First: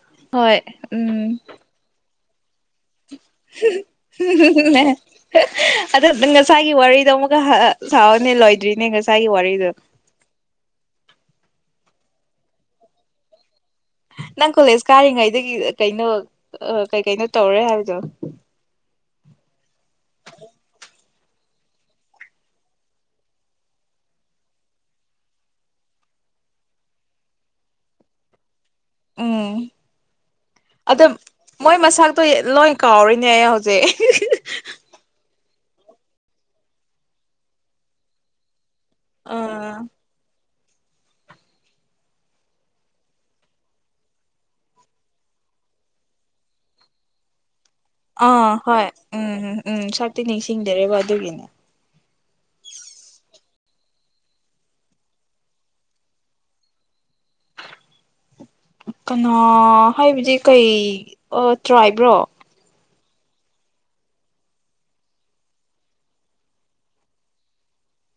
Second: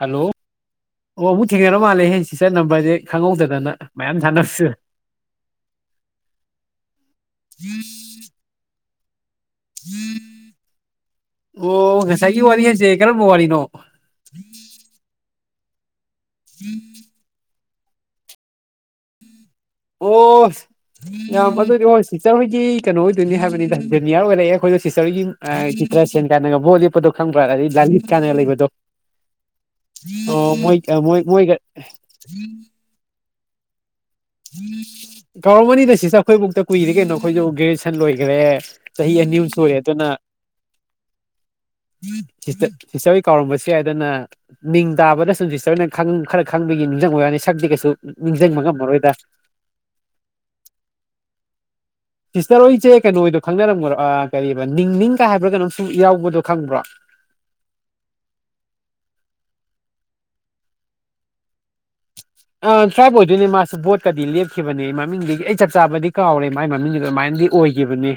hello ꯑꯣꯕꯨ ꯊꯦꯡꯅꯔ ꯃꯥꯜꯂꯦ ꯍꯥꯏꯦ ꯊꯥꯅꯕꯁꯤꯗ ꯑꯗ ꯉꯁꯥꯏꯒꯤ ꯋꯥꯔꯤꯗꯣ ꯑꯃꯨꯛꯀ ꯁꯥꯥꯎꯑꯣꯅꯦ ꯂꯣꯏꯗ꯭ꯔꯤꯅꯦ ꯉꯁꯥꯏ ꯀꯥꯏ ꯋꯥ ꯀꯗꯥ ꯑꯣ ꯉꯁꯥꯏꯒꯤ ꯋꯥꯔꯤ ꯍꯥꯏꯁꯦ ꯀꯔꯝꯕ ꯋꯥꯔꯤꯅꯣ ꯅꯪ ꯀꯂꯦꯁꯀꯔ ꯍꯥꯏꯦ ꯗꯒꯤ ꯀꯩꯅꯣ ꯑ ꯀꯩꯀꯩꯅꯣ ꯇꯧꯔꯦ ꯍꯥꯏꯕ ꯌꯥ ꯑꯣ ꯌꯥꯝ ꯑꯗꯨꯗꯤ ꯑꯣ ꯁꯤꯁꯇꯔ ꯍꯣꯏꯒꯤ ꯀꯩꯅꯣ ꯑꯣꯏꯗꯣꯏꯅꯤ ꯍꯥꯏꯕꯅꯤꯗ ꯖꯨꯅꯤꯌꯔ ꯑꯣꯏꯔꯛꯑꯦ ꯑꯩꯈꯣꯏꯗ ꯁꯤꯁꯇꯔꯒꯤ ꯆꯤꯇ꯭ꯔ ꯁꯦꯟ ꯀꯥꯟꯅꯒ ꯕꯣ ꯂꯦꯞꯄꯗꯣ ꯈꯪꯕ꯭ꯔꯥ ꯑꯗꯗꯤ ꯂꯂꯤꯠ ꯀꯥꯟꯅꯒ ꯂꯩꯕꯗꯣ ꯎꯝ ꯑꯣ ꯃꯣꯏ ꯑꯗꯣ ꯃꯣꯏ ꯃꯣꯏ ꯍꯧꯖꯦ ꯎ ꯀꯥꯎꯔꯝꯃꯅꯤꯗ ꯁꯤꯁꯨ ꯑꯩꯈꯣꯏ ꯃꯨꯛꯇ ꯀꯨꯏꯔꯦ ꯀꯩꯅꯣ ꯑꯩꯈꯣꯏꯁꯨ ꯒ꯭ꯔꯦꯖꯨꯑꯦꯁꯟ ꯂꯣꯏꯈ꯭ꯔꯦ ꯆꯍꯤ ꯅꯌꯨ ꯁꯩꯔꯦ ꯑꯥ ꯑꯗꯨꯅꯥ ꯁꯤꯤꯁꯇꯔꯣꯏ ꯀꯥꯎꯔꯝꯕꯁꯨ ꯌꯥꯏ ꯑꯗꯨꯅ ꯃꯤ ꯅꯤꯡ ꯇꯥꯕꯗ ꯁꯨꯝ ꯁꯤꯁꯇꯔꯅ ꯈꯔ ꯈꯪꯕꯒꯤ ꯅꯤꯡꯁꯤꯡ ꯑꯣꯏ ꯋꯥꯅꯤ ꯁꯛꯇꯤ ꯀꯩ ꯑꯗꯨ ꯑꯥ ꯅꯤꯡꯁꯤꯡꯕ ꯍꯣꯏ ꯉꯝꯃꯔꯣꯏꯗ ꯎꯝ ꯎꯝ ꯁꯛꯇꯤ ꯅꯤꯡꯁꯤꯡꯗ꯭ꯔꯦꯕ ꯑꯗꯨꯒꯤꯅꯦ ꯁꯤꯁꯇꯔ ꯍꯣꯏꯁꯦ ꯀꯩꯅꯣꯗꯣ ꯈꯪꯅꯔꯝꯈ꯭ꯔꯣ ꯀ ꯅꯤꯡꯅꯤꯡꯒ ꯍꯥꯏꯕ꯭ꯔꯥꯒꯅꯣꯝ ꯁꯨꯝ ꯏ ꯌꯥꯎꯕꯗꯣ ꯈꯪꯕ꯭ꯔꯣ ꯀꯅꯥꯣ ꯍꯥꯏꯕꯗꯤ ꯀꯩ ꯇ꯭ꯔꯥꯏꯕ꯭ꯔꯣ ꯇ꯭ꯔꯥꯏꯕ ꯑꯣꯏꯗꯣꯏꯅꯦ ꯃꯥꯁꯨ ꯕꯣꯠꯀꯗꯤ ꯂꯦꯞꯈꯤꯕꯅꯦ ꯃꯃꯤꯡꯗꯒꯤ ꯑꯩ ꯆꯞ ꯆꯥꯕꯗꯤ ꯀꯥꯎꯔꯦ ꯃꯥꯏ ꯃꯃꯤꯡꯗꯨ ꯑꯗꯨꯃꯥꯏꯅꯗꯤ ꯑꯣꯏꯈꯤꯕꯅꯦ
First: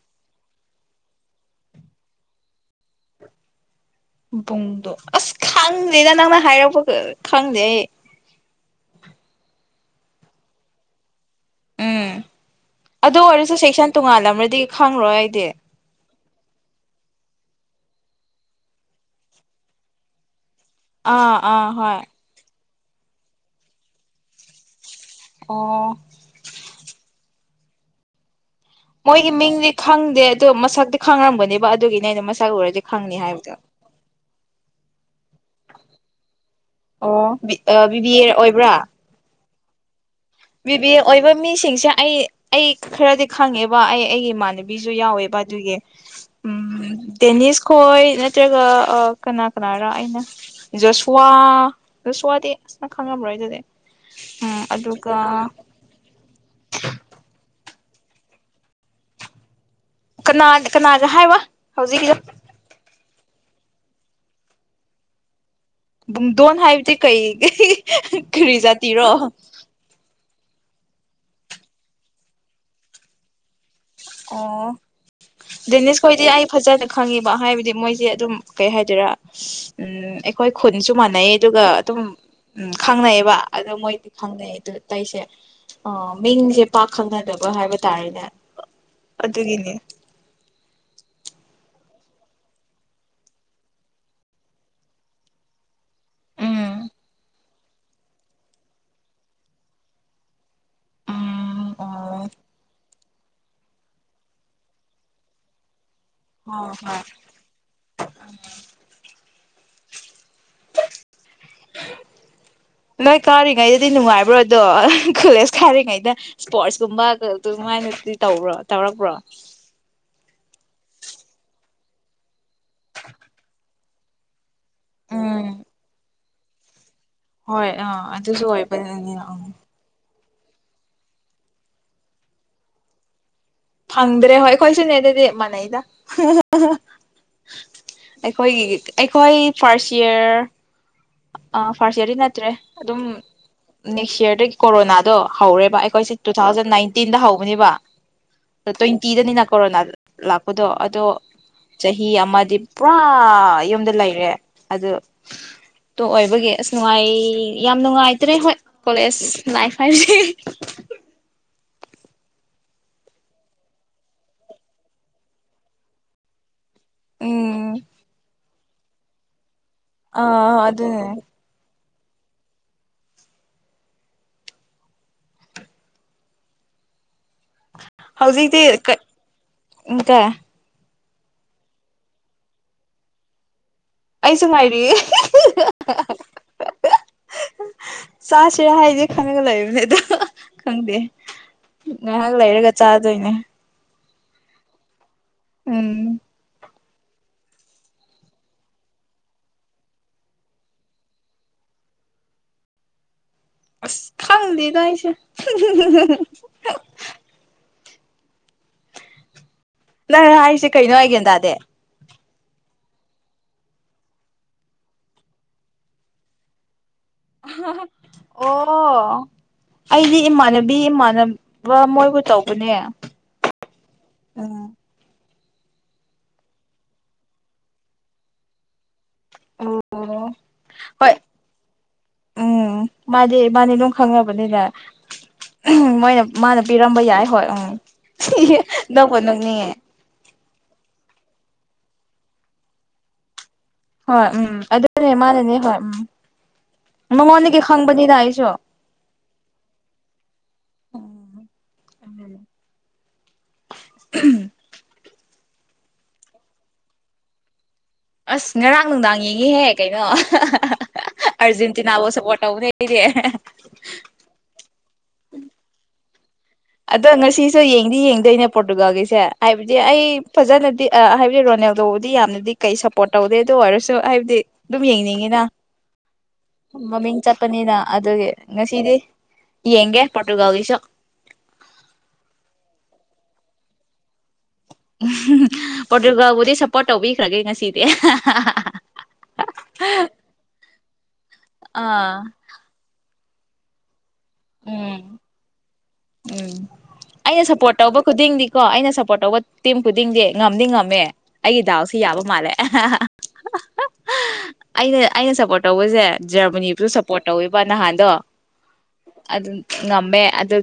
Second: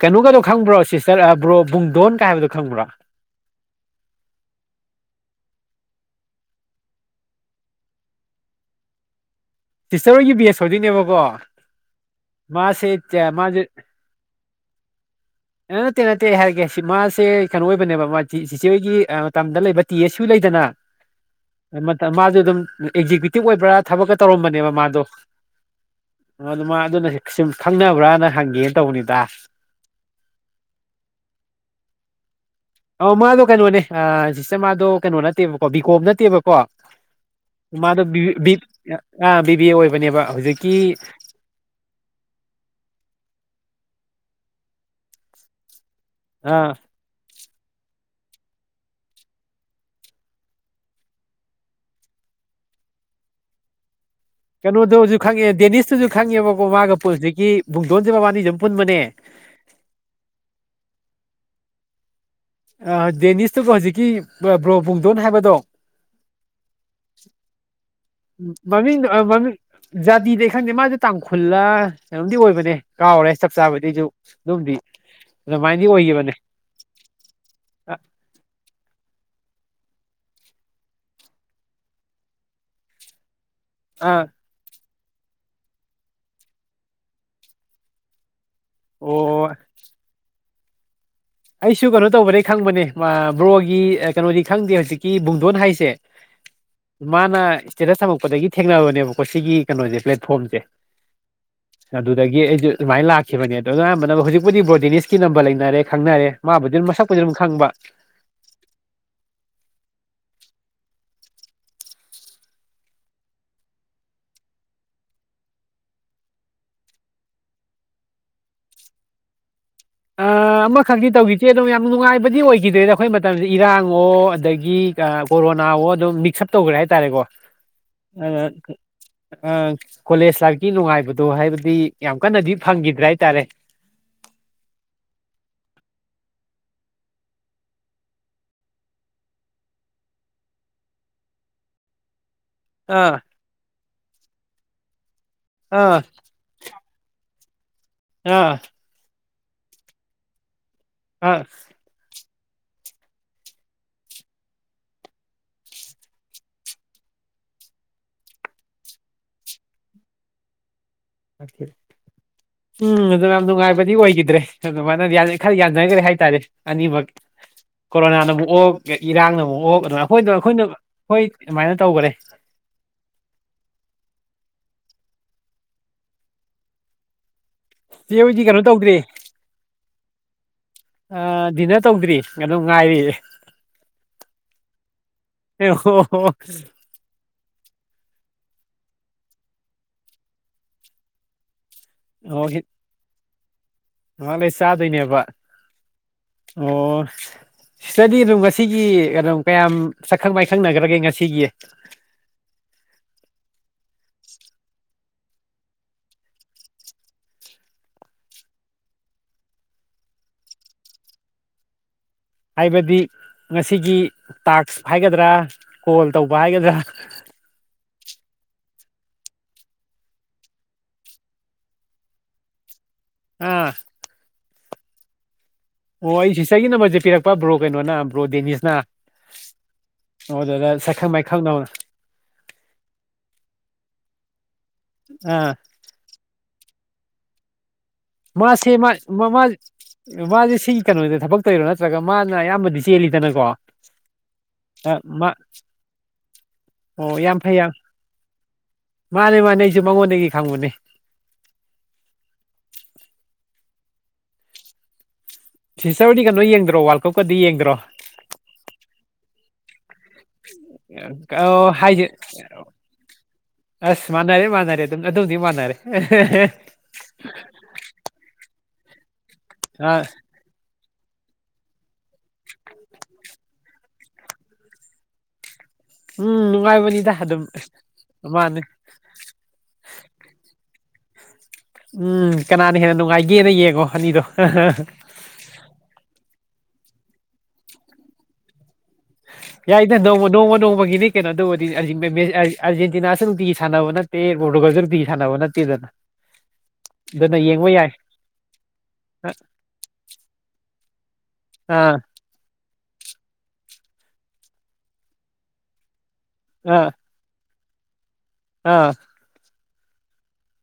ꯀꯩꯅꯣꯒꯗꯣ ꯈꯪꯕ꯭ꯔꯣ ꯁꯤꯁꯇꯔꯕ꯭ꯔꯣ ꯕꯨꯡꯗꯣꯟꯒ ꯍꯥꯏꯕꯗꯣ ꯈꯪꯕ꯭ꯔꯣ ꯄꯕꯨꯡꯗꯣ ꯑꯁ ꯈꯪꯗꯦꯅ ꯅꯪꯅ ꯍꯥꯏꯔꯛꯄ ꯈꯪꯗꯦ ꯑꯩ ꯇꯤꯁꯇꯔ ꯍꯣꯏꯒꯤ ꯕꯤ ꯑꯦꯁ ꯑꯣꯏꯗꯣꯏꯅꯦꯕꯀꯣ ꯎꯝ ꯃꯥꯁꯦ ꯑꯗꯨ ꯑꯣꯏꯔꯁꯨ ꯁꯦꯛꯁꯟ ꯇꯣꯡꯉꯥꯜꯂꯝ꯭ꯔꯗꯤ ꯈꯪꯔꯣ ꯍ ꯇ ꯇꯦ ꯍꯥꯏꯔꯒꯦ ꯁꯤ ꯃꯥꯁꯦ ꯀꯩꯅꯣ ꯑꯣꯏꯕꯅꯦꯕ ꯃꯥ ꯁꯤꯆꯦꯒꯤ ꯃꯇꯝꯗ ꯂꯩꯕ ꯇꯤ ꯑꯦꯁ ꯁꯨ ꯂꯩꯗꯅ ꯑꯥ ꯑꯥ ꯃ ꯍꯣꯏ ꯃꯥꯁꯨ ꯑꯗꯨꯝ ꯑꯦꯛꯖꯤꯀ꯭ꯌꯨꯇꯤꯕ ꯑꯣꯏꯕ꯭ꯔꯥ ꯊꯕꯛꯀ ꯇꯧꯔꯝꯕꯅꯦꯕ ꯃꯥꯗꯣ ꯑꯣ ꯑ ꯑꯗꯨ ꯃꯥ ꯑꯗꯨ ꯅ ꯁꯨꯝ ꯈꯪꯅꯕ꯭ꯔꯅ ꯍꯪꯒꯦꯅ ꯇꯧꯕꯅꯤꯗ ꯃꯣꯏꯒꯤ ꯃꯤꯡꯗꯤ ꯈꯪꯗꯦ ꯣ ꯃꯁꯛꯇꯤ ꯈꯥꯡꯔꯝꯒꯅꯦꯕ ꯑꯗꯨꯒꯤꯅꯦ ꯑꯩꯅꯁ ꯑꯣ ꯃꯥꯗꯨ ꯀꯩꯅꯣꯅꯦ ꯑ ꯁꯤꯁꯦ ꯃꯥꯗꯨ ꯀꯩꯅꯣꯅ ꯦꯕꯀꯣ ꯕꯤꯀꯣꯝ ꯅꯠꯇꯦꯕꯀꯣ ꯑꯣ ꯃꯥꯗꯣ ꯕꯤꯕꯤ ꯑꯦ ꯕꯤ ꯕꯤ ꯑꯣꯏꯕꯅꯦꯕ ꯕꯤꯕꯦ ꯍꯧꯖꯤꯛꯀꯤ ꯑꯣꯏꯕ ꯃꯤꯁꯤꯡꯁꯦ ꯑꯩ ꯑꯩ ꯈꯔꯗꯤ ꯈꯪꯉꯦꯕ ꯕ ꯑꯩ ꯑꯩꯒꯤ ꯏꯃꯥꯟꯅꯕꯤꯁꯨ ꯌꯥꯎꯋꯦꯕ ꯑꯗꯨꯒꯤ ꯑ ꯎꯝ ꯇꯦꯅꯤꯁ ꯈꯣꯏ ꯅꯠꯇ꯭ꯔꯒ ꯀꯅꯥ ꯀꯅꯥꯔꯥ ꯑꯩꯅ ꯖꯁꯋꯥ ꯖꯁꯋꯥꯗꯤ ꯑꯁꯅ ꯈꯪꯉꯃ꯭ꯔꯣꯏ ꯑꯗꯨꯗꯤ ꯎꯝ ꯀꯩꯅꯣꯗꯧꯁꯤ ꯑꯗꯨꯒ ꯗꯦꯅꯤꯁꯁꯨ ꯈ ꯆꯪꯉꯦꯕꯀꯣ ꯃꯥꯒ ꯄꯨꯟꯁꯤꯛꯀꯤ ꯨꯡꯗꯣꯟꯁꯦ ꯃꯕꯥꯅꯤꯁꯨ ꯑꯗꯨꯝ ꯄꯨꯟꯕꯅꯦ ꯀꯅꯥ ꯀꯅꯥꯒ ꯍꯥꯏꯕ ꯍꯧꯖꯤꯛ ꯗꯦꯅꯤꯁꯇꯨꯒ ꯍꯧꯖꯤꯛꯀꯤ ꯕ꯭ꯔꯣꯕꯨꯡꯗꯣꯟ ꯍꯥꯏꯕꯗꯣ ꯗꯣꯟ ꯍꯥꯏꯗꯤꯦ ꯀꯩ ꯀꯔꯤ ꯃꯃꯤ ꯖꯥꯇꯤꯔꯣ ꯃꯃꯤ ꯗꯤꯗ ꯈꯪꯗꯦ ꯃꯥꯁꯦ ꯇꯥꯡꯈꯨꯜꯂꯩꯅꯣꯝꯗꯤ ꯑꯣꯏꯕꯅꯦ ꯀꯥꯎꯔꯦ ꯆꯞ ꯆꯥꯕꯗꯤ ꯑꯩꯁꯨ ꯑꯣ ꯑꯗꯨꯝꯗꯤ ꯑꯗꯨꯃꯥꯏꯅꯗꯤ ꯗꯦꯅꯤꯁ ꯈꯣꯏꯗꯤ ꯑꯣꯏꯈꯤꯕꯅꯦ ꯑꯩ ꯐꯖꯅ ꯈꯪꯉꯦꯕ ꯍꯥꯏꯕꯗꯤ ꯃꯣꯏꯁꯦ ꯑꯗꯨꯝ ꯀꯩ ꯍꯥꯏꯗꯣꯏꯔꯥ ꯎꯝ ꯑꯩꯈꯣꯏ ꯈꯨꯟꯁꯨ ꯃꯥꯟꯅꯩ ꯑꯗꯨꯒ ꯑꯗꯨꯝ ꯎꯝ ꯈꯪꯅꯩꯑꯕ ꯑꯗꯣ ꯃꯣꯏꯗꯤ ꯑꯥ ꯈꯪꯅꯩ ꯑꯗꯨꯗꯤ ꯇꯩꯁꯦ ꯑ ꯃꯤꯡꯁꯦ ꯄꯥꯛꯈꯪꯅꯗꯕ ꯍꯥꯏꯕ ꯇꯥꯔꯦꯅꯦ ꯑꯣ ꯑꯗꯨꯒꯤꯅꯦ ꯑꯩꯁꯨ ꯀꯩꯅꯣ ꯇꯧꯕꯗꯒꯤꯩ ꯈꯪꯕꯅꯦ ꯕ꯭ꯔꯣꯒꯤ ꯀꯩꯅꯣꯗꯤ ꯈꯪꯗꯦ ꯍꯧꯖꯤꯛꯀꯤ ꯕꯨꯡꯗꯣꯟ ꯍꯥꯏꯁꯦ ꯎꯝ ꯃꯥꯅ ꯏꯁꯇꯦꯇꯁ ꯊꯝꯃꯛꯄꯗꯒꯤ ꯊꯦꯡꯅꯕꯅꯦꯕꯀꯣ ꯁꯤꯒꯤ ꯀꯩꯅꯣꯁꯦ ꯄ꯭ꯂꯦꯠꯐꯣꯝꯁꯦ ꯎꯝ ꯑꯣ ꯑꯗꯨꯗꯒꯤ ꯑꯩꯥꯏ ꯂꯥꯛ ꯈꯤꯕꯅꯦ ꯑꯗꯣ ꯑꯌꯥꯝꯥꯟꯕꯅ ꯍꯧꯖꯤꯛꯄꯨ ꯕꯣꯔꯣꯗꯤꯅꯤꯁꯀꯤ ꯅꯝꯕ ꯂꯩꯅꯔꯦ ꯈꯪꯅꯔꯦ ꯍꯣꯏ ꯃꯥꯕꯨꯗꯤ ꯑꯗꯨꯝ ꯍꯣꯏ ꯃꯁꯛꯄꯨꯗꯤ ꯑꯗꯨꯝ ꯈꯪꯕ ꯅꯣꯏ ꯀꯥꯔꯤꯉꯩꯗꯗꯤ ꯅꯨꯡꯉꯥꯏꯕ꯭ꯔꯣ ꯑꯗꯣ ꯀꯣꯂꯦꯖ ꯀꯥꯔꯤꯉꯩꯗ ꯏꯁꯄꯣꯔꯠꯁꯀꯨꯝꯕ ꯑꯗꯨꯃꯥꯏꯅꯗꯤ ꯇꯧꯕ꯭ꯔꯣ ꯇꯧꯔꯛꯄ꯭ꯔꯣ ꯑ ꯑꯃꯈꯤ ꯇꯧꯈꯤꯗꯦ ꯑꯗꯨꯝ ꯌꯥꯝꯅ ꯅꯨꯡꯉꯥꯏꯕꯗꯤ ꯑꯣꯏꯈꯤ ꯁꯤꯗꯗ ꯑꯩꯈꯣꯏ ꯃꯇꯝꯁꯤ ꯏꯔꯥꯡ ꯑꯗꯒꯤ ꯎꯝ ꯀꯣꯔꯣꯅꯥ ꯑꯗꯨꯝ ꯃꯤꯛꯁ ꯑꯞ ꯇꯧꯈ꯭ꯔꯦ ꯍꯥꯏ ꯇꯔꯦ ꯀꯣ ꯍꯣꯏ ꯑꯥ ꯑ ꯑꯗꯨꯁꯨ ꯑꯣꯏꯕꯅꯤꯅ ꯎꯝ ꯑ ꯀꯣꯂꯦꯖ ꯂꯥꯏꯐꯀꯤ ꯅꯨꯡꯉꯥꯏꯕꯗꯣ ꯍꯥꯏꯕꯗꯤ ꯌꯥꯝ ꯀꯟꯅꯗꯤ ꯐꯪꯈꯤꯗ꯭ꯔꯦ ꯍꯥꯏꯇꯥꯔꯦ ꯐꯪꯗ꯭ꯔꯦ ꯍꯣꯏ ꯑꯩꯈꯣꯏꯁꯨꯅꯦ ꯑꯗꯨꯗꯤ ꯃꯥꯟꯅꯩꯗ ꯑꯩꯈꯣꯏꯒꯤ ꯑꯩꯈꯣꯏ ꯐꯥꯔꯁ ꯏꯔ ꯑ ꯐꯥꯔꯁꯔꯤ ꯅ ꯭ꯔꯦ ꯑꯗꯨꯝ ꯑꯥ ꯅꯦꯛꯁ ꯌꯌꯥꯔ ꯀꯣꯔꯣꯅꯥ ꯍꯧꯔꯦꯕ ꯑꯥ ꯑꯩꯈꯣꯏꯁꯤ ꯇꯨ ꯊꯥꯎꯖꯟ ꯅꯥꯏꯟꯇꯤꯟꯗ ꯍꯧ ꯑꯣꯅꯤꯕ ꯑꯥ ꯑ ꯏꯇꯤꯗꯅꯤꯅ ꯀꯣꯔꯣꯅꯥ ꯂꯥꯛꯄꯗꯣ ꯑꯗꯣ ꯑꯥ ꯆꯍꯤ ꯑꯃ ꯗꯤ ꯄꯨꯔꯥ ꯌꯨꯝꯗ ꯂꯩꯔꯦ ꯑꯗꯨ ꯇꯣ ꯑꯣꯏꯕꯒꯤ ꯑꯁ ꯅꯨꯡꯉꯥꯏ ꯌꯥꯝ ꯅꯨꯡꯉꯥꯏꯇ꯭ꯔꯦ ꯍꯣꯏ ꯀꯣꯂꯦꯖ ꯂꯥꯏꯐ ꯍꯥꯏꯁꯦ ꯎꯝ ꯑꯗꯨ ꯌꯥꯝ ꯅꯨꯡꯉꯥꯏꯕꯗꯤ ꯑꯣꯏꯈꯤꯗ꯭ꯔꯦ ꯑꯗꯨꯃꯥꯏꯅ ꯈꯔ ꯌꯥꯖꯈ꯭ꯔꯦ ꯍꯥꯏꯇꯥꯔꯦ ꯑꯅꯤꯕ ꯎꯝ ꯀꯣꯔꯣꯅꯥ ꯑꯅꯕꯨ ꯑꯣ ꯏꯔꯥꯡꯅ ꯃꯑꯣ ꯑꯩꯈꯣꯏꯗꯣ ꯑꯥ ꯑꯩꯈꯣꯏꯅ ꯑꯗꯨꯅꯦ ꯍꯣꯏ ꯑꯗꯨꯃꯥꯏꯅ ꯇꯧꯒꯔꯦ ꯆꯦ ꯍꯣꯏꯗꯤ ꯀꯩꯅꯣ ꯍꯧꯖꯤꯛꯇꯤ ꯀꯥ ꯇꯧꯗ꯭ꯔꯤ ꯑꯝ ꯀꯥꯏ ꯑ ꯗꯤꯟꯅꯔ ꯇꯧꯗ꯭ꯔꯤ ꯑꯗꯨꯝ ꯉꯥꯏꯔꯤ ꯑꯩꯁꯨ ꯉꯥꯏꯔꯤꯌꯦ ꯑꯣ ꯆꯥꯁꯤꯔ ꯍꯥꯏꯁꯦ ꯈꯪꯉꯒ ꯂꯩꯕꯅꯦ ꯑꯗꯣ ꯈꯪꯗꯦ ꯉꯥꯏꯍꯥꯛ ꯂꯩꯔꯒ ꯆꯥꯗꯣꯏꯅꯦ ꯃꯥꯂ ꯁꯥ ꯑꯗꯨꯅꯦꯕ [unintelligible] ꯎꯝ ꯑꯣ ꯁꯤꯗꯗꯤ ꯑꯗꯨꯝ ꯉꯁꯤꯒꯤ ꯀꯝ ꯀꯌꯥꯝ ꯁꯛꯈꯪ ꯃꯥꯏꯈꯪꯅꯈ꯭ꯔꯒꯦ ꯉꯁꯤꯒꯤ ꯑꯁ ꯈꯪꯗꯦꯗ ꯑꯩꯁꯦ ꯅꯪ ꯍꯥꯏꯔꯤꯁꯦ ꯀꯩꯅꯣ ꯑꯩ ꯒꯌꯥꯟ ꯇꯗꯦ ꯍꯥꯏꯕꯗꯤ ꯉꯁꯤꯒꯤ ꯇꯥꯛꯁ ꯍꯥꯏꯒꯗ꯭ꯔꯥ ꯀꯣꯜ ꯇꯧꯕ ꯍꯥꯏꯒꯗ꯭ꯔꯥ ꯑꯣ ꯑꯩꯗꯤ ꯏꯃꯥꯟꯅꯕꯤ ꯏꯃꯥꯟꯅꯕ ꯃꯣꯏꯕꯨ ꯇꯧꯕꯅꯦ ꯑꯥ ꯑꯝ ꯑꯣ ꯑꯩ ꯁꯤꯁꯇꯔꯒꯤ ꯅꯝꯕꯔꯁꯦ ꯄꯤꯔꯛꯄ ꯕ꯭ꯔꯣ ꯀꯩꯅꯣꯅ ꯕ꯭ꯔꯣ ꯗꯦꯅꯤꯁꯅ ꯑꯣ ꯑꯗꯨꯗ ꯁꯛꯈꯪ ꯍꯣꯏ ꯃꯥꯏꯈꯪꯅ ꯎꯝ ꯃꯥꯗꯤ ꯃꯥꯗꯤ ꯑꯗꯨꯝ ꯈꯪꯉꯕꯅꯤꯅ ꯑꯥ ꯃꯣꯏꯅ ꯃꯥꯅ ꯄꯤꯔꯝꯕ ꯌꯥꯏ ꯍꯣꯏ ꯎꯝ ꯃꯥꯁꯤꯦ ꯃꯥ ꯅꯣꯛꯄꯨ ꯅꯣꯛꯅꯤꯡꯉꯦ [unintelligible] ꯁꯤꯒꯤ ꯀꯩꯅꯣꯗ ꯊꯕꯛ ꯇꯧꯔꯣ ꯅꯠꯇ꯭ꯔꯒ ꯃꯥꯅ ꯑꯌꯥꯝꯕꯗꯤ ꯆꯦꯜꯂꯤꯗꯅꯀꯣ ꯍꯣꯏ ꯎꯝ ꯑꯗꯨꯅꯦ ꯃꯥ ꯃꯥꯅꯅꯦ ꯍꯣꯏ ꯎꯝ ꯑꯣ ꯌꯥꯝ ꯐꯩ ꯃꯉꯣꯟꯗꯒꯤꯗꯒꯤ ꯌꯥꯝ ꯈꯪꯕꯅꯤꯅ ꯑꯩꯁꯨ ꯃꯥꯅꯦ ꯃꯥꯅꯦ ꯑꯩꯁꯨ ꯃꯉꯣꯟꯗꯒꯤ ꯈꯪꯕꯅꯦ ꯎꯝ [unintelligible] ꯁꯤꯁꯇꯔ ꯍꯣꯏꯗꯤ ꯀꯩꯅꯣ ꯌꯦꯡꯗ꯭ꯔꯣ ꯋꯥꯔꯜ ꯀꯞꯀꯗꯤ ꯌꯦꯡꯗ꯭ꯔꯣ ꯑꯁ ꯉꯔꯥꯡ ꯅꯨꯡꯗꯥꯡ ꯌꯦꯡꯉꯤ ꯍꯦ ꯀꯩꯅꯣ ꯑꯣ ꯍꯥꯏꯁꯦ ꯑꯥꯔꯖꯦꯟꯇꯤꯅꯥꯕꯨ ꯁꯞꯄꯣꯔꯠ ꯇꯧꯕꯅꯦ ꯑꯩꯗꯤ ꯑꯗꯨꯗꯤ ꯃꯥꯟꯅꯔꯦ ꯍꯦ ꯍꯦ ꯑꯗꯣ ꯉꯁꯤꯁꯨ ꯌꯦꯡꯗꯤ ꯌꯦꯡꯗꯣꯏꯅꯦ ꯄꯣꯔꯇꯨꯒꯥꯜꯒꯤꯁꯦ ꯍꯥꯏꯕꯗꯤ ꯑ ꯑꯩ ꯐꯖꯅꯗꯤ ꯑꯥ ꯍꯥꯏꯕꯗꯤ ꯔꯣꯅꯦꯜꯗꯣ ꯌꯥꯝꯅꯗꯤ ꯀꯩ ꯁꯞꯄꯣꯔꯠ ꯇꯧꯗꯦ ꯑꯗꯨ ꯑꯣꯏꯔꯁꯨ ꯍꯥꯏꯕꯗꯤ ꯑꯗꯨꯝ ꯌꯦꯡꯅꯤꯡꯉꯤꯅ ꯎꯝ ꯅꯨꯡꯉꯥꯏꯕꯅꯤꯗ ꯃꯃꯤꯡ ꯑꯗꯨꯝ ꯆꯠꯄꯅꯤꯅ ꯑꯗꯨꯒꯤ ꯃꯥꯅꯦ ꯉꯁꯤꯗꯤ ꯌꯦꯡꯒꯦ ꯄꯣꯔꯇꯨꯒꯜꯒꯤꯁꯨ ꯎꯝ ꯀꯅꯥꯅ ꯍꯦꯟꯅ ꯅꯨꯡꯉꯥꯏꯒꯦꯅ ꯌꯦꯡꯉꯣ ꯑꯅꯤꯗꯣ ꯎꯝ ꯄꯣꯔꯇꯨꯒꯜꯕꯨꯗꯤ ꯁꯄꯣꯔꯠ ꯇꯧꯕꯤꯈ꯭ꯔꯒꯦ ꯉꯁꯤꯗꯤ ꯌꯥꯏꯗ ꯅꯣꯡꯃ ꯅꯣꯡꯃ ꯅꯣꯡꯃꯒꯤ ꯀꯩꯅꯣ ꯑꯗꯨꯕꯨꯗꯤ ꯑꯥ ꯑꯔꯖꯦꯟꯇꯤꯅꯥꯁꯨ ꯇ ꯁꯥꯟꯅꯕꯕꯅ [unintelligible] ꯇꯦ ꯄꯣꯔꯇꯨꯒꯜꯁꯨ ꯅꯨꯡꯇꯤꯒꯤ ꯎꯝ ꯁꯥꯟꯅꯕ ꯅꯠꯇꯦꯗꯅ ꯎꯝ ꯑꯗꯨꯅ ꯑꯩꯅ ꯌꯦꯡꯕ ꯁꯞꯄꯣꯔꯠ ꯌꯥꯏ ꯇꯧꯕ ꯈꯨꯗꯤꯡꯗꯤꯀꯣ ꯑꯩꯅ ꯁꯞꯄꯣꯔꯠ ꯇꯧꯕ ꯇꯤꯝ ꯈꯨꯗꯤꯡꯗꯤ ꯉꯝꯗꯤ ꯉꯝꯃꯦ ꯑꯩꯒꯤ ꯑꯥ ꯗꯥꯎꯁꯤ ꯌꯥꯕ ꯃꯥꯜꯂꯦ ꯑꯩꯅ ꯑꯩꯅ ꯁꯞꯄꯣꯔꯠ ꯇꯧꯕꯁꯦ ꯖꯔꯃꯅꯤꯁꯨ ꯑꯥ ꯁꯄꯣꯔꯠ ꯇꯧꯋꯦꯕ ꯑꯦꯕ ꯅꯍꯥꯟꯗꯣ ꯑꯥ ꯑꯗꯨ ꯉꯝꯃꯦ ꯑꯗꯨ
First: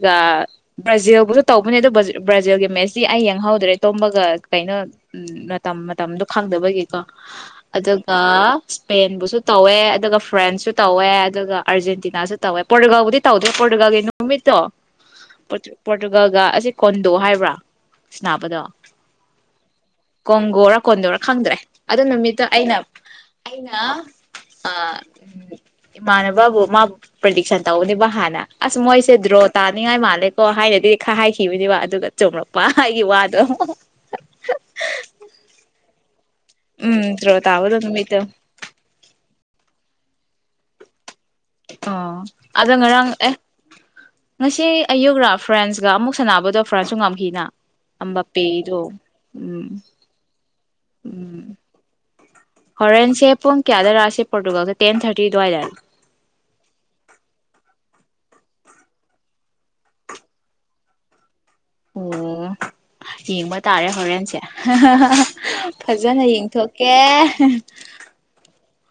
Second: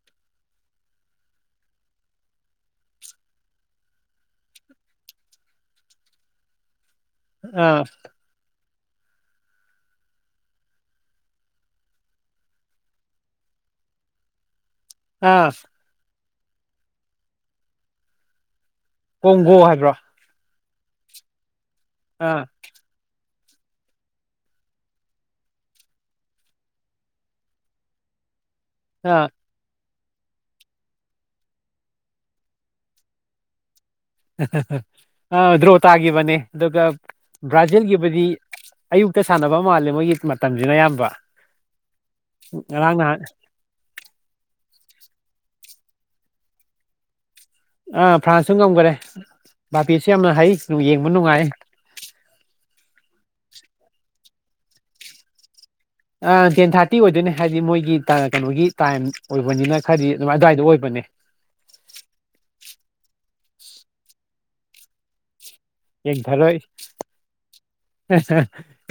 ꯕ꯭ꯔꯥꯖꯤꯜꯕꯨꯁꯨ ꯇꯧꯕꯅꯦ ꯑꯗꯨꯣ ꯕ꯭ꯔꯥꯖꯤꯜꯒꯤ ꯃꯦꯠꯁꯇꯤ ꯑꯩ ꯌꯦꯡꯍꯧꯗ꯭ꯔꯦ ꯇꯨꯝꯕꯒ ꯀꯩꯅꯣ ꯎꯝ ꯃꯇꯝ ꯃꯇꯝꯗꯣ ꯈꯪꯗꯕꯒꯤ ꯑꯥ ꯑꯗꯨꯒ ꯏꯁꯄꯦꯟꯕꯨꯁꯨ ꯇꯧꯋꯦ ꯑꯗꯨꯒ ꯐ꯭ꯔꯦꯟꯁꯁꯨ ꯇꯧꯋꯦ ꯑꯗꯨꯒ ꯑꯔꯖꯦꯟꯇꯤꯅꯥꯁꯨ ꯇꯧꯋꯦ ꯄꯣꯔꯇꯨꯒꯜꯕꯨꯗꯤ ꯇꯧꯗꯦ ꯄꯣꯔꯇꯨꯒꯜꯒꯤ ꯅꯨꯃꯤꯠꯇꯣ ꯑꯥ ꯄꯣꯔꯇꯨꯒꯜ ꯒꯜꯒ ꯑꯁꯤ ꯀꯣꯟꯗꯣ ꯍꯥꯏꯕ꯭ꯔꯥ ꯁꯅꯥꯕꯗꯣ ꯀꯣꯡꯒꯣ ꯍꯥꯏꯕ꯭ꯔꯥ ꯀꯣꯟꯗꯣ ꯔꯥ ꯈꯪꯗ꯭ꯔꯦ ꯑꯗꯨ ꯅꯨꯃꯤꯠꯇꯣ ꯑꯩꯅ ꯑꯩꯅ ꯑ ꯏꯃꯥꯟꯅꯕꯕꯨ ꯃꯥꯕꯨ ꯄ꯭ꯔꯗꯤꯛꯁꯟ ꯇꯧꯕꯅꯦꯕ ꯍꯥꯟꯅ ꯑꯁ ꯃꯣꯏꯁꯦ ꯑꯥ ꯗꯔ꯭ꯔꯠ ꯇꯥꯅꯤꯡꯉꯥꯏ ꯃꯥꯜꯂꯦꯀꯣ ꯍꯥꯏꯅꯗꯤ ꯍꯥꯏꯈꯤꯕꯅꯦꯕ ꯑꯗꯨꯒ ꯆꯨꯝꯡꯂꯛꯄ ꯑꯩꯒꯤ ꯋꯥꯗꯣ ꯑꯃꯨꯛ ꯑꯥ ꯗ꯭ꯔꯣ ꯇꯥꯈꯤꯕꯅꯦ ꯑꯗꯨꯒ ꯎꯝ ꯗ꯭ꯔꯣ ꯇꯥꯕꯗꯣ ꯅꯨꯃꯤꯠꯇꯣ ꯕ꯭ꯔꯥꯖꯤꯜꯒꯤꯕꯨꯗꯤ ꯑꯌꯨꯛ ꯁꯥꯟꯅꯕ ꯃꯥꯂꯦ ꯃꯣꯏꯒꯤ ꯃꯇꯝꯁꯤꯅ ꯑꯌꯥꯝꯕ ꯑꯣ ꯑꯗꯣ ꯉꯔꯥꯡ ꯑꯦ ꯉꯁꯤ ꯑꯌꯨꯛ ꯂꯥ ꯐ꯭ꯔꯥꯟꯁ ꯀ ꯑꯃꯨꯛ ꯁꯥꯟꯅꯕꯗꯣ ꯐ꯭ꯔꯥꯟꯁꯁꯨ ꯉꯝꯈꯤꯅ ꯑꯥ ꯐ꯭ꯔꯥꯟꯁꯁꯨ ꯑꯝꯕꯄꯦꯗꯣ ꯉꯝꯈꯔꯦ ꯎꯝ ꯚꯥꯄꯦꯁꯨ ꯌꯥꯝꯅ ꯍꯩ ꯌꯦꯡꯕ ꯎꯝ ꯅꯨꯡꯉꯥꯏ ꯍꯣꯔꯦꯟꯁꯦ ꯄꯨꯡ ꯀꯌꯥꯗ ꯔꯥ ꯁꯤ ꯄꯣꯔꯇꯨꯒꯥꯜꯁꯦ ꯇꯦꯟ ꯊꯥꯔꯇꯤ ꯑꯗꯨꯋꯥꯏꯗꯏꯗꯔꯥ ꯑ ꯇꯦꯟ ꯊꯥꯔꯇꯤ ꯑꯣꯏꯗꯣꯏꯅꯦ ꯍꯥꯏꯗꯤ ꯃꯣꯏꯒꯤ ꯀꯩꯅꯣꯒꯤ ꯇꯥꯏꯝ ꯑꯣꯏꯕꯅꯤꯅ ꯈꯔꯗꯤ ꯑꯗꯨꯋꯥꯏꯗ ꯑꯣꯏꯕꯅꯦ ꯑꯣ ꯌꯦꯡꯕ ꯇꯥꯔꯦ ꯍꯣꯔꯦꯟꯁꯦ ꯐꯖꯅ ꯌꯦꯡꯊꯔꯣꯏ ꯌꯦꯡꯊꯣꯛꯀꯦ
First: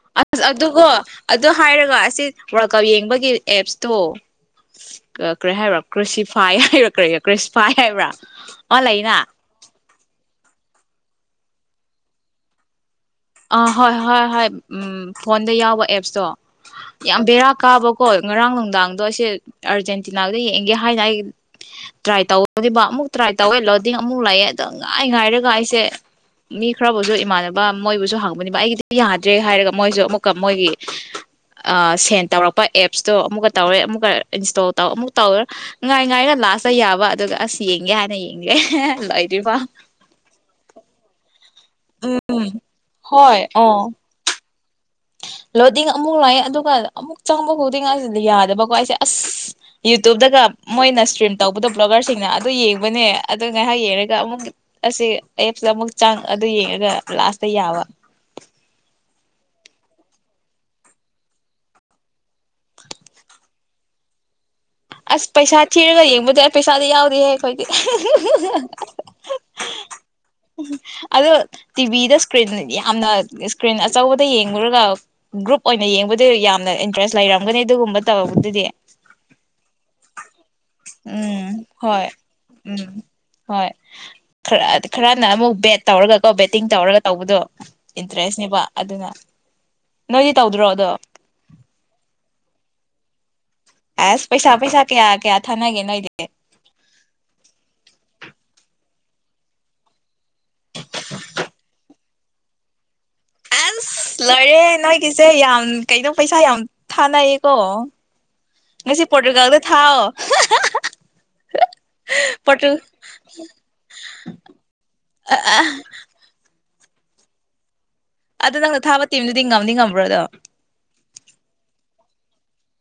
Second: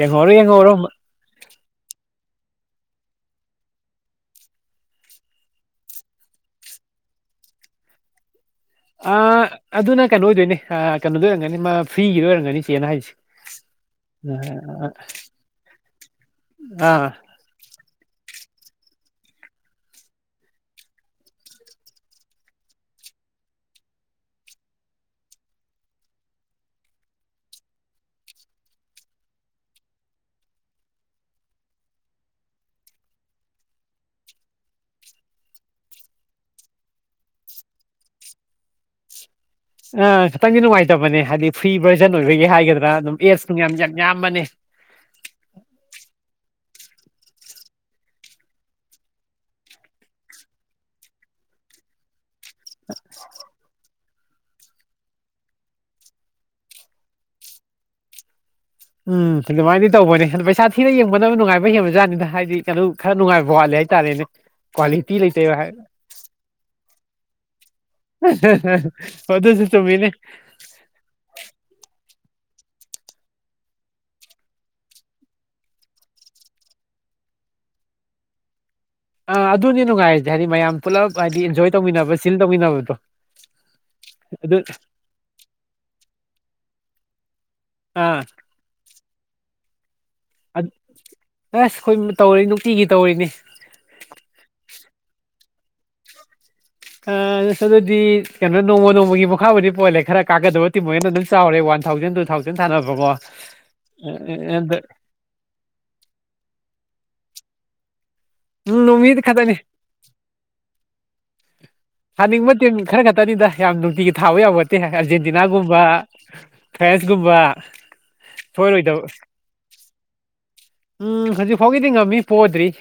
ꯌꯦꯡꯍꯧꯔꯣ ꯑꯁ ꯌꯦꯡꯍꯧꯔꯣ ꯑꯗꯨꯣ ꯑꯗꯨ ꯍꯥꯏꯔꯒ ꯑꯁꯤ ꯋꯥꯔꯀꯞ ꯌꯦꯡꯕꯒꯤ ꯑꯦꯞꯁꯇꯣ ꯀꯔꯤ ꯍꯥꯏꯕ꯭ꯔꯥ ꯀ꯭ꯔꯤꯁꯤꯐꯥꯏ ꯍꯥꯏ꯭ꯔꯥ ꯀꯔꯤ ꯀ꯭ꯔꯤꯁꯤꯐꯥꯏ ꯍꯥꯏꯕ꯭ꯔꯥ ꯑ ꯑꯗꯨꯅ ꯀꯩꯅꯣ ꯑꯣꯏꯗꯣꯏꯅꯦ ꯀꯩꯅꯣꯗ ꯑꯣꯏꯔꯝꯒꯅꯤ ꯃꯥ ꯐ꯭ꯔꯤꯒꯤꯗ ꯑꯣꯏꯔꯝꯒꯅꯤ ꯆꯦꯅ ꯍꯥꯏꯔꯤꯁꯦ ꯑꯥ ꯍꯣꯏ ꯍꯣꯏ ꯍꯣꯏ ꯎꯝ ꯐꯣꯟꯗ ꯌꯥꯎꯕ ꯑꯦꯞꯁꯇꯣ ꯑꯥ ꯌꯥꯝ ꯕꯦꯔꯥ ꯀꯥꯕ ꯍꯣꯏ ꯉꯔꯥꯡ ꯅꯨꯡꯗꯥꯡꯗꯣ ꯑꯩꯁꯦ ꯑꯥꯔꯖꯦꯟꯇꯤꯅꯥꯗ ꯌꯦꯡꯒꯦ ꯍꯥꯏꯅ ꯑꯩ ꯇ꯭ꯔꯥꯏ ꯇꯧꯅꯦꯕ ꯑꯃꯨꯛ ꯇ꯭ꯔꯥꯏ ꯇꯧꯋꯦ ꯂꯣꯗꯤꯡ ꯑꯃꯨꯛ ꯂꯥꯛꯑꯦ ꯑꯗꯣ ꯉꯥꯏ ꯉꯥꯏꯔꯒ ꯑꯩꯁꯦ ꯃꯤ ꯈꯔꯕꯨꯁꯨ ꯏꯃꯥꯟꯅꯕ ꯃꯣꯏꯕꯨꯁꯨ ꯍꯥꯡꯕꯅꯤꯕ ꯑꯩꯒꯤꯗꯤ ꯌꯥꯗ꯭ꯔꯦ ꯍꯥꯏꯔꯒ ꯃꯣꯏꯁꯨ ꯑꯃꯨꯛꯀ ꯃꯣꯏꯒꯤ ꯁꯦꯟ ꯇꯧꯔꯛꯄ ꯑꯦꯞꯁꯇꯣ ꯑꯃꯨꯛꯀ ꯇꯧꯔꯦ ꯑꯃꯨꯛꯀ ꯏꯟꯁꯇꯣꯜ ꯇꯧ ꯑꯃꯨꯛ ꯇꯧꯋꯦ ꯉꯥꯏ ꯉꯥꯏꯔ ꯂꯥꯁꯇ ꯌꯥꯕ ꯑꯗꯨꯒ ꯑꯁ ꯌꯦꯡꯒꯦ ꯍꯥꯏꯅ ꯌꯦꯡꯒꯦ ꯂꯣꯏꯗ꯭ꯔꯤꯕ ꯑ ꯇꯪꯅꯉꯥꯏꯇ ꯃꯅꯦ ꯍꯥꯏꯗꯤ ꯐ꯭ꯔꯤ ꯚꯔꯖꯟ ꯎꯝ ꯑꯣꯏꯕꯒꯤ ꯍꯥꯏꯒꯗ꯭ꯔꯥ ꯑꯗꯨꯝ ꯍꯣꯏ ꯑꯦꯗꯁꯀ ꯃꯌꯥꯝ ꯑꯣ ꯌꯥꯝ ꯌꯥꯝꯕꯅꯦ ꯂꯣꯗꯤꯡ ꯑꯃꯨꯛ ꯂꯥꯛꯑꯦ ꯑꯗꯨꯒ ꯑꯃꯨꯛ ꯆꯪꯕ ꯈꯨꯗꯤꯡ ꯌꯥꯗꯕꯀꯣ ꯑꯩꯁꯦ ꯑꯁ ꯌꯨꯇ꯭ꯨꯕꯇꯒ ꯃꯣꯏꯅ ꯏꯁꯇ꯭ꯔꯤꯝ ꯇꯧꯕꯗꯣ ꯕ꯭ꯂꯣꯒꯔꯁꯤꯡꯅ ꯑꯗꯨ ꯌꯦꯡꯕꯅꯦ ꯑꯗꯨ ꯉꯥꯏꯍꯥꯛ ꯌꯦꯡꯉꯒ ꯑꯃꯨꯛ ꯑꯁꯤꯁ ꯑꯦꯞꯁꯇ ꯑꯃꯨꯛ ꯆꯪ ꯑꯗꯨ ꯌꯦꯡꯉꯒ ꯂꯥꯁꯇ ꯌꯥꯕ ꯎꯝ ꯑꯗꯨꯃꯥꯏꯅꯗꯤ ꯇꯧꯕꯅꯦ ꯑ ꯄꯩꯁꯥ ꯊꯤꯅ ꯌꯦꯡꯕꯅꯕ ꯅꯨꯡꯉꯥꯏꯕ ꯍꯦꯟꯕꯖꯥꯠꯅꯤꯅ ꯍꯥꯏꯗꯤ ꯀꯩꯅꯣ ꯈꯔ ꯅꯨꯡꯉꯥꯏꯕ ꯋꯥꯠꯂꯦ ꯍꯥꯏꯇꯥꯔꯦꯅꯦ ꯀ꯭ꯋꯥꯂꯤꯇꯤ ꯑꯁ ꯂꯩꯇꯦꯕ ꯄꯩꯁꯥꯤ ꯂꯩꯒ ꯌꯦꯕꯨꯔ ꯄꯩꯁꯥꯗ ꯌꯥ ꯈꯣꯏ ꯨꯁꯨ ꯇꯨꯃꯤꯅꯦ ꯑꯗꯣ ꯇꯤꯚꯤꯗ ꯏꯁꯀ꯭ꯔꯤꯟ ꯌꯥꯝꯅ ꯏꯁꯀ꯭ꯔꯤꯟ ꯑꯆꯧꯕꯗ ꯌꯦꯡꯉꯨꯔꯒ ꯒ꯭ꯔꯨꯞ ꯑꯣꯏꯅ ꯌꯦꯡꯕꯗ ꯌꯥꯝꯅ ꯏꯟꯇꯔꯦꯁ ꯂꯩꯔꯝꯒꯅꯤ ꯑꯗꯨꯒꯨꯝꯕ ꯇꯕꯗꯨꯗꯤ ꯑꯥ ꯑꯗꯨꯅꯤ ꯅꯨꯡꯉꯥꯏꯔꯤꯁꯦ ꯍꯥꯏꯗꯤ ꯃꯌꯥꯝ ꯄꯨꯜꯂꯞ ꯍꯥꯏꯗꯤ ꯎꯝ ꯑꯦꯟꯖꯣꯏ ꯍꯣꯏ ꯇꯧꯃꯤꯟꯅꯕ ꯆꯤꯜ ꯎꯝ ꯇꯧꯃꯤꯟꯅꯕꯗꯣ ꯑꯗꯨ ꯍꯣꯏꯔ ꯈꯔꯅ ꯑꯃꯨꯛ ꯕꯦꯠ ꯇꯧꯔꯒꯀꯣ ꯕꯦꯠꯇꯤꯡ ꯇꯧꯔꯒ ꯇꯧꯕꯗꯣ ꯑꯥ ꯏꯟꯇꯔꯦꯁꯅꯦꯕ ꯑꯗꯨꯅ ꯅꯣꯏꯗꯤ ꯇꯧꯗ꯭ꯔꯣ ꯑꯗꯣ ꯑꯁ ꯑꯩꯈꯣꯏ ꯇꯧꯔ ꯅꯨꯡꯇꯤꯒꯤ ꯇꯧꯔꯤꯅꯤ ꯑꯁ ꯄꯩꯁꯥ ꯄꯩꯁꯥ ꯀꯌꯥ ꯀꯌꯥ ꯊꯥꯅꯒꯦ ꯅꯣꯏꯗꯤ ꯑ ꯑꯗꯨꯗꯤ ꯀꯩꯅꯣ ꯅꯣꯡꯃ ꯅꯣꯡꯃꯒꯤ ꯃꯈꯥꯕꯨꯗꯤ ꯄꯣꯍꯜꯂꯦ ꯈꯔ ꯀꯥꯒꯗꯕꯗꯤꯤ ꯃꯣꯏꯅ ꯑꯗꯨꯝ ꯆꯥꯎꯔꯦ ꯋꯥꯟ ꯊꯥꯎꯖꯟꯗ ꯇꯨ ꯊꯥꯎꯖꯟ ꯊꯥꯅꯕꯔꯕꯕꯣ ꯑꯁ ꯂꯣꯏꯔꯦ ꯅꯣꯏꯒꯤꯁꯦ ꯌꯥꯝ ꯀꯩꯅꯣ ꯄꯩꯁꯥ ꯌꯥꯝ ꯊꯥꯅꯩ ꯀꯣ ꯅ ꯁꯤ ꯅꯨꯃꯤꯠ ꯄꯣꯇꯔ ꯈꯛꯇꯅꯤ ꯀꯗ ꯊꯥꯑꯣ ꯍꯥꯅꯤꯡꯕ ꯇꯤꯝ ꯈꯔ ꯈꯛꯇꯅꯤꯗ ꯌꯥꯝ ꯅꯨꯡꯇꯤꯒꯤ ꯊꯥꯕ ꯌꯥꯎ ꯅꯠꯇꯦ ꯑ ꯑꯔꯖꯦꯟꯇꯤꯅꯥꯒꯨꯝꯕ ꯐꯦꯁꯕꯨꯛꯕꯥ ꯑꯗꯨ ꯅꯪꯅ ꯊꯥꯕ ꯇꯤꯝꯗꯨꯗꯤ ꯉꯝꯗꯤ ꯉꯝꯕ꯭ꯔꯣꯗꯣ ꯀꯗꯤ ꯉꯝꯃꯤ ꯄꯣꯗ꯭ꯔꯤ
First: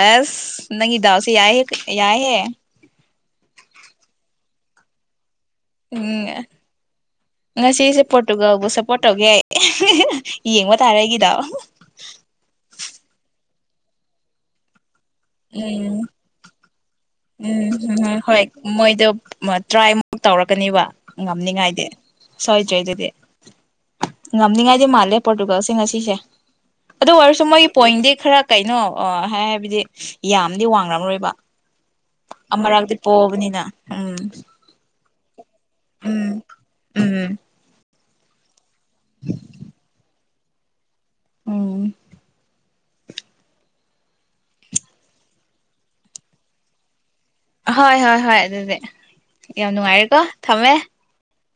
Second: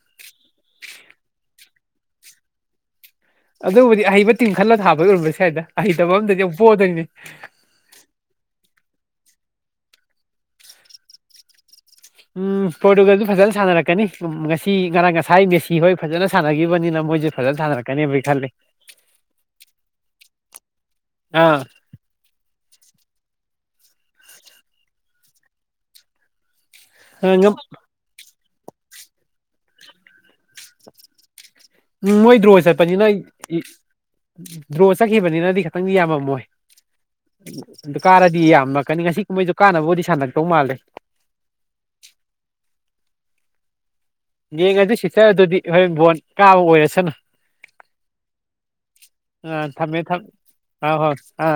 ꯑꯁ ꯅꯪꯗꯥꯎꯁꯤ ꯌꯥꯏ ꯍ ꯌꯥꯏ ꯍ ꯑꯗꯨꯕꯨꯗꯤ ꯑꯩꯕ ꯇꯤꯡ ꯈꯜꯂ ꯊꯥꯕꯒꯤ ꯑꯣꯏꯔꯁꯦ ꯎ ꯉ ꯁꯤꯁꯦ ꯄꯇꯒ ꯄꯨꯁ ꯄꯣ ꯇꯧꯒꯦ ꯌꯦꯡꯕ ꯇꯥꯔꯦ ꯑꯩꯒꯤꯗꯣ ꯎꯝ ꯄꯣꯔꯇꯨꯒꯜꯁꯨ ꯐꯖꯅ ꯁꯥꯟꯅꯔꯛꯀꯅꯤ ꯉꯁꯤ ꯉꯔꯥꯡ ꯉꯁꯥꯏ ꯃꯦꯁꯤ ꯍꯣꯏ ꯐꯖꯅ ꯁꯥꯟꯅꯈꯤꯕꯅꯤꯅ ꯃꯣꯏꯁꯨ ꯐꯖꯅ ꯎꯝꯝ ꯁꯥꯟꯅꯔꯛꯀꯅꯦꯕꯨꯗꯤ ꯍꯣꯏ ꯈꯜꯂꯤ ꯃꯣꯏꯗꯣ ꯇ꯭ꯔꯥꯏꯃꯨꯛ ꯇꯧꯔꯛꯀꯅꯤꯕ ꯉꯝꯅꯤꯉꯥꯏꯗꯤ ꯁꯣꯏꯗ꯭ꯔꯔꯤ ꯑꯗꯨꯗꯤ ꯉꯝꯅꯤꯉꯥꯏꯗꯤ ꯃꯥꯜꯂꯦ ꯄꯣꯔꯇꯨꯒꯜꯁ ꯉꯁꯤꯁꯦ ꯑꯗꯨ ꯑꯣꯏꯔꯁꯨ ꯑꯥ ꯃꯣꯏꯒꯤ ꯄꯣꯏꯟꯗꯤ ꯈꯔ ꯀꯩꯅꯣ ꯑ ꯍꯥꯏ ꯍꯥꯏꯕꯗꯤ ꯌꯥꯝꯗꯤ ꯋꯥꯡꯡꯂꯝꯔꯣꯏꯕ ꯎꯝ ꯃꯣꯏ ꯗ꯭ꯔꯣ ꯆꯠꯄꯅꯤꯅ ꯎꯝ ꯗ꯭ꯔꯣ ꯆ ꯀꯈꯤꯕꯕꯅꯤꯅꯗꯤ ꯈꯪꯗꯤ ꯎꯝ ꯌꯥꯝꯃꯝꯃꯣꯏ ꯎꯝ ꯑꯗꯨ ꯀꯔꯗꯤꯌꯦ ꯌꯥꯝ ꯑꯃꯅ ꯀꯅꯤ ꯉꯁꯤ ꯀꯨꯝꯩꯁꯨ ꯀꯥꯟꯅꯕꯕꯨꯗꯤ ꯁꯥꯟꯅꯛꯦ ꯆꯧ ꯃꯥꯜꯂꯦ ꯎꯝ ꯌꯦꯡꯉ ꯑꯗꯨ ꯁꯤꯆꯔ ꯑꯗꯨꯗꯤ ꯍꯣꯔꯦꯟ ꯕꯣꯟ ꯀꯥꯕ ꯑꯣꯏꯔꯁꯅꯨ ꯍꯣꯏ ꯍꯣꯏ ꯍꯣꯏ ꯑꯗꯨꯗꯤ ꯑꯥ ꯌꯥꯝ ꯊꯝꯃꯦ ꯅꯨꯡꯉꯥꯏꯔꯦꯀꯣ ꯊꯝ ꯊꯝꯃꯦ ꯑꯥ ꯍꯣꯏ ꯑꯥ